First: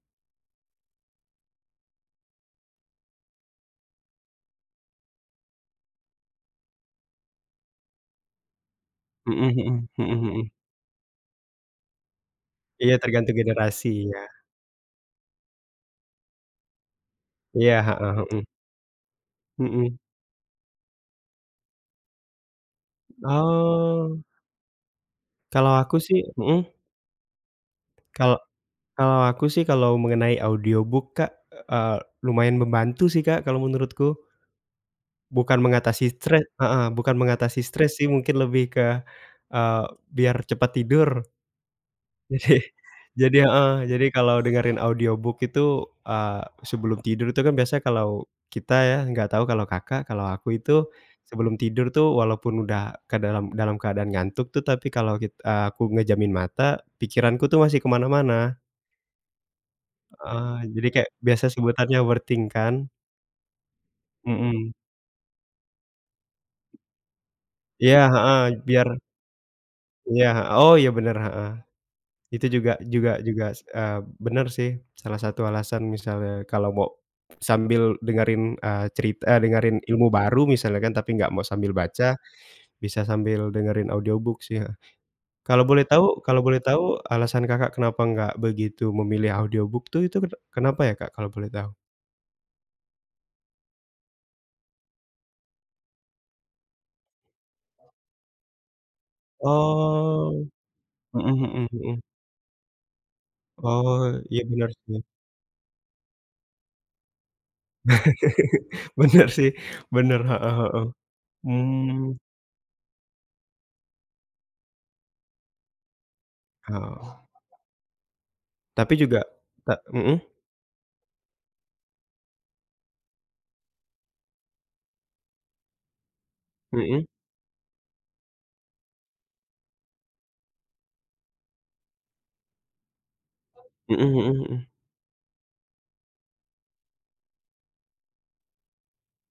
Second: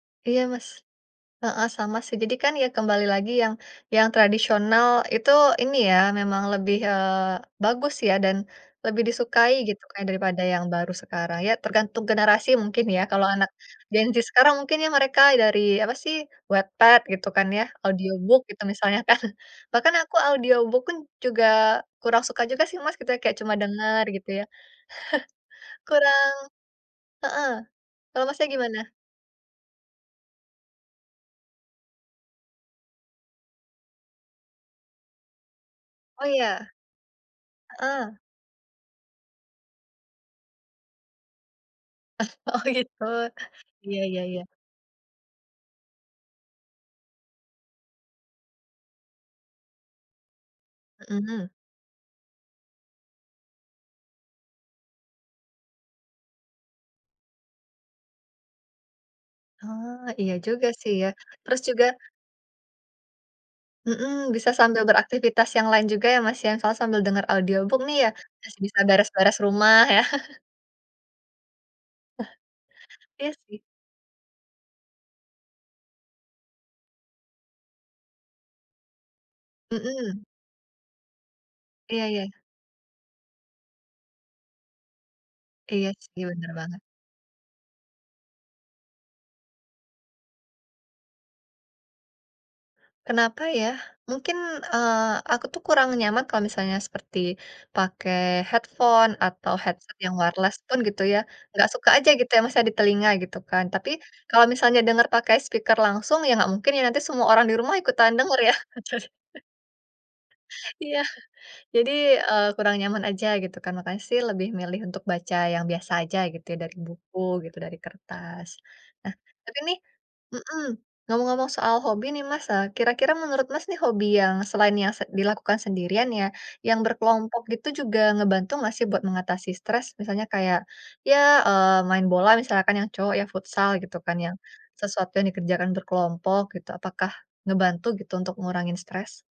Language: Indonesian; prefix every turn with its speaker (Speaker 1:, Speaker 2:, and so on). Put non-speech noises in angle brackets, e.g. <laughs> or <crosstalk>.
Speaker 1: Iya, Mas heeh, sama sih. Jadi kan, ya kembali lagi yang yang tradisional itu ini ya, memang lebih, eee, bagus ya dan lebih
Speaker 2: Mhm
Speaker 1: disukai gitu,
Speaker 2: mhm
Speaker 1: Kak,
Speaker 2: mhm
Speaker 1: daripada
Speaker 2: mhm.
Speaker 1: yang baru sekarang. Ya tergantung generasi mungkin
Speaker 2: Iya,
Speaker 1: ya, kalau
Speaker 2: tergantung
Speaker 1: anak Gen
Speaker 2: generasi
Speaker 1: Z
Speaker 2: ya.
Speaker 1: sekarang, mungkin ya mereka dari apa sih, Wattpad gitu kan ya,
Speaker 2: Iya, heeh,
Speaker 1: audiobook
Speaker 2: mhm.
Speaker 1: gitu misalnya kan. Bahkan
Speaker 2: Mhm.
Speaker 1: aku audiobook pun, juga kurang suka juga sih, Mas, gitu ya, kayak cuma dengar
Speaker 2: Oh.
Speaker 1: gitu ya.
Speaker 2: Kalau
Speaker 1: <chuckles>
Speaker 2: aku sih
Speaker 1: Kurang
Speaker 2: mhm.
Speaker 1: heeh. Kalau,
Speaker 2: Kalau
Speaker 1: Masnya, gimana?
Speaker 2: kalau aku sih, kalau mengenai audiobook Kak, eee, lumayan membantu sih, Kak, kalau menurutku. Bukan mengatasi
Speaker 1: Oh,
Speaker 2: cre
Speaker 1: iya,
Speaker 2: heeh, bukan mengatasi stres sih,
Speaker 1: heeh.
Speaker 2: mungkin lebih ke, eee, biar cepat tidur.
Speaker 1: <chuckles>
Speaker 2: Jadi
Speaker 1: oh gitu.
Speaker 2: jadi heeh,
Speaker 1: Iya
Speaker 2: jadi
Speaker 1: iya
Speaker 2: kalau
Speaker 1: iya.
Speaker 2: dengerin audiobook itu, eee, sebelum tidur itu kan biasa kalau kita ya, nggak tahu kalau, Kakak. Kalau aku itu
Speaker 1: Mhm.
Speaker 2: sebelum tidur tuh walaupun udah ke dalam dalam keadaan ngantuk tuh, tapi kalau kit eee, aku ngejamin mata, pikiranku tuh masih ke mana-mana.
Speaker 1: Oh, iya
Speaker 2: Heeh,
Speaker 1: juga
Speaker 2: jadi
Speaker 1: sih ya,
Speaker 2: kayak biasa
Speaker 1: terus juga
Speaker 2: sebutannya overthink kan.
Speaker 1: Mhm, bisa
Speaker 2: Mhm.
Speaker 1: sambil beraktivitas yang lain juga ya, Mas, ya. Misalnya sambil dengar audiobook nih
Speaker 2: Iya,
Speaker 1: ya,
Speaker 2: heeh,
Speaker 1: masih bisa
Speaker 2: biar
Speaker 1: beres-beres rumah ya.
Speaker 2: Iya,
Speaker 1: <laughs>
Speaker 2: he oh, iya, bener, heeh. Itu juga
Speaker 1: <chuckles>
Speaker 2: juga
Speaker 1: Iya
Speaker 2: juga,
Speaker 1: sih.
Speaker 2: s eee, bener sih, salah satu alasan misalnya kalau mau sambil dengerin, eee, cerit eee, dengerin ilmu
Speaker 1: Mhm.
Speaker 2: baru misalnya kan, tapi enggak mau sambil
Speaker 1: Iya
Speaker 2: baca,
Speaker 1: iya.
Speaker 2: bisa sambil dengerin audiobook sih ya. Kalau boleh
Speaker 1: Iya
Speaker 2: tahu
Speaker 1: sih,
Speaker 2: kalau
Speaker 1: bener
Speaker 2: boleh
Speaker 1: banget.
Speaker 2: tahu alasan, Kakak, kenapa nggak begitu memilih audiobook tuh, itu kene kenapa ya, Kak, kalau boleh tahu?
Speaker 1: Kenapa ya? Mungkin, eee, aku tuh kurang nyaman kalau misalnya seperti pakai headphone, atau headset yang
Speaker 2: Oh,
Speaker 1: wireless pun gitu ya.
Speaker 2: mhm mhm
Speaker 1: Nggak suka
Speaker 2: mhm.
Speaker 1: aja gitu ya, Mas, ya, di telinga gitu kan. Tapi,
Speaker 2: Oh, iya,
Speaker 1: kalau
Speaker 2: bener
Speaker 1: misalnya
Speaker 2: sih.
Speaker 1: dengar pakai speaker langsung, ya nggak mungkin ya, nanti semua orang di rumah ikutan dengar ya.
Speaker 2: <laughs> Bener
Speaker 1: <laughs>
Speaker 2: sih, bener, heeh heeh,
Speaker 1: Iya, jadi,
Speaker 2: mmm.
Speaker 1: eee, kurang nyaman aja gitu kan. Makanya sih, lebih milih untuk baca yang biasa aja gitu ya, dari buku
Speaker 2: Heeh.
Speaker 1: gitu, dari kertas.
Speaker 2: Tapi
Speaker 1: Nah,
Speaker 2: juga,
Speaker 1: tapi
Speaker 2: te
Speaker 1: nih
Speaker 2: mhm.
Speaker 1: mhm, ngomong-ngomong soal hobi nih, Mas, eee, kira-kira menurut, Mas, nih, hobi yang selain yang se dilakukan sendirian ya, yang
Speaker 2: Mhm.
Speaker 1: berkelompok gitu juga ngebantu nggak sih buat mengatasi stres? Misalnya kayak, ya, eee, main bola misalkan yang cowok ya, futsal gitu
Speaker 2: Mhm
Speaker 1: kan yang
Speaker 2: mhm mhm.
Speaker 1: sesuatu yang dikerjakan berkelompok gitu. Apakah ngebantu gitu untuk ngurangin stres?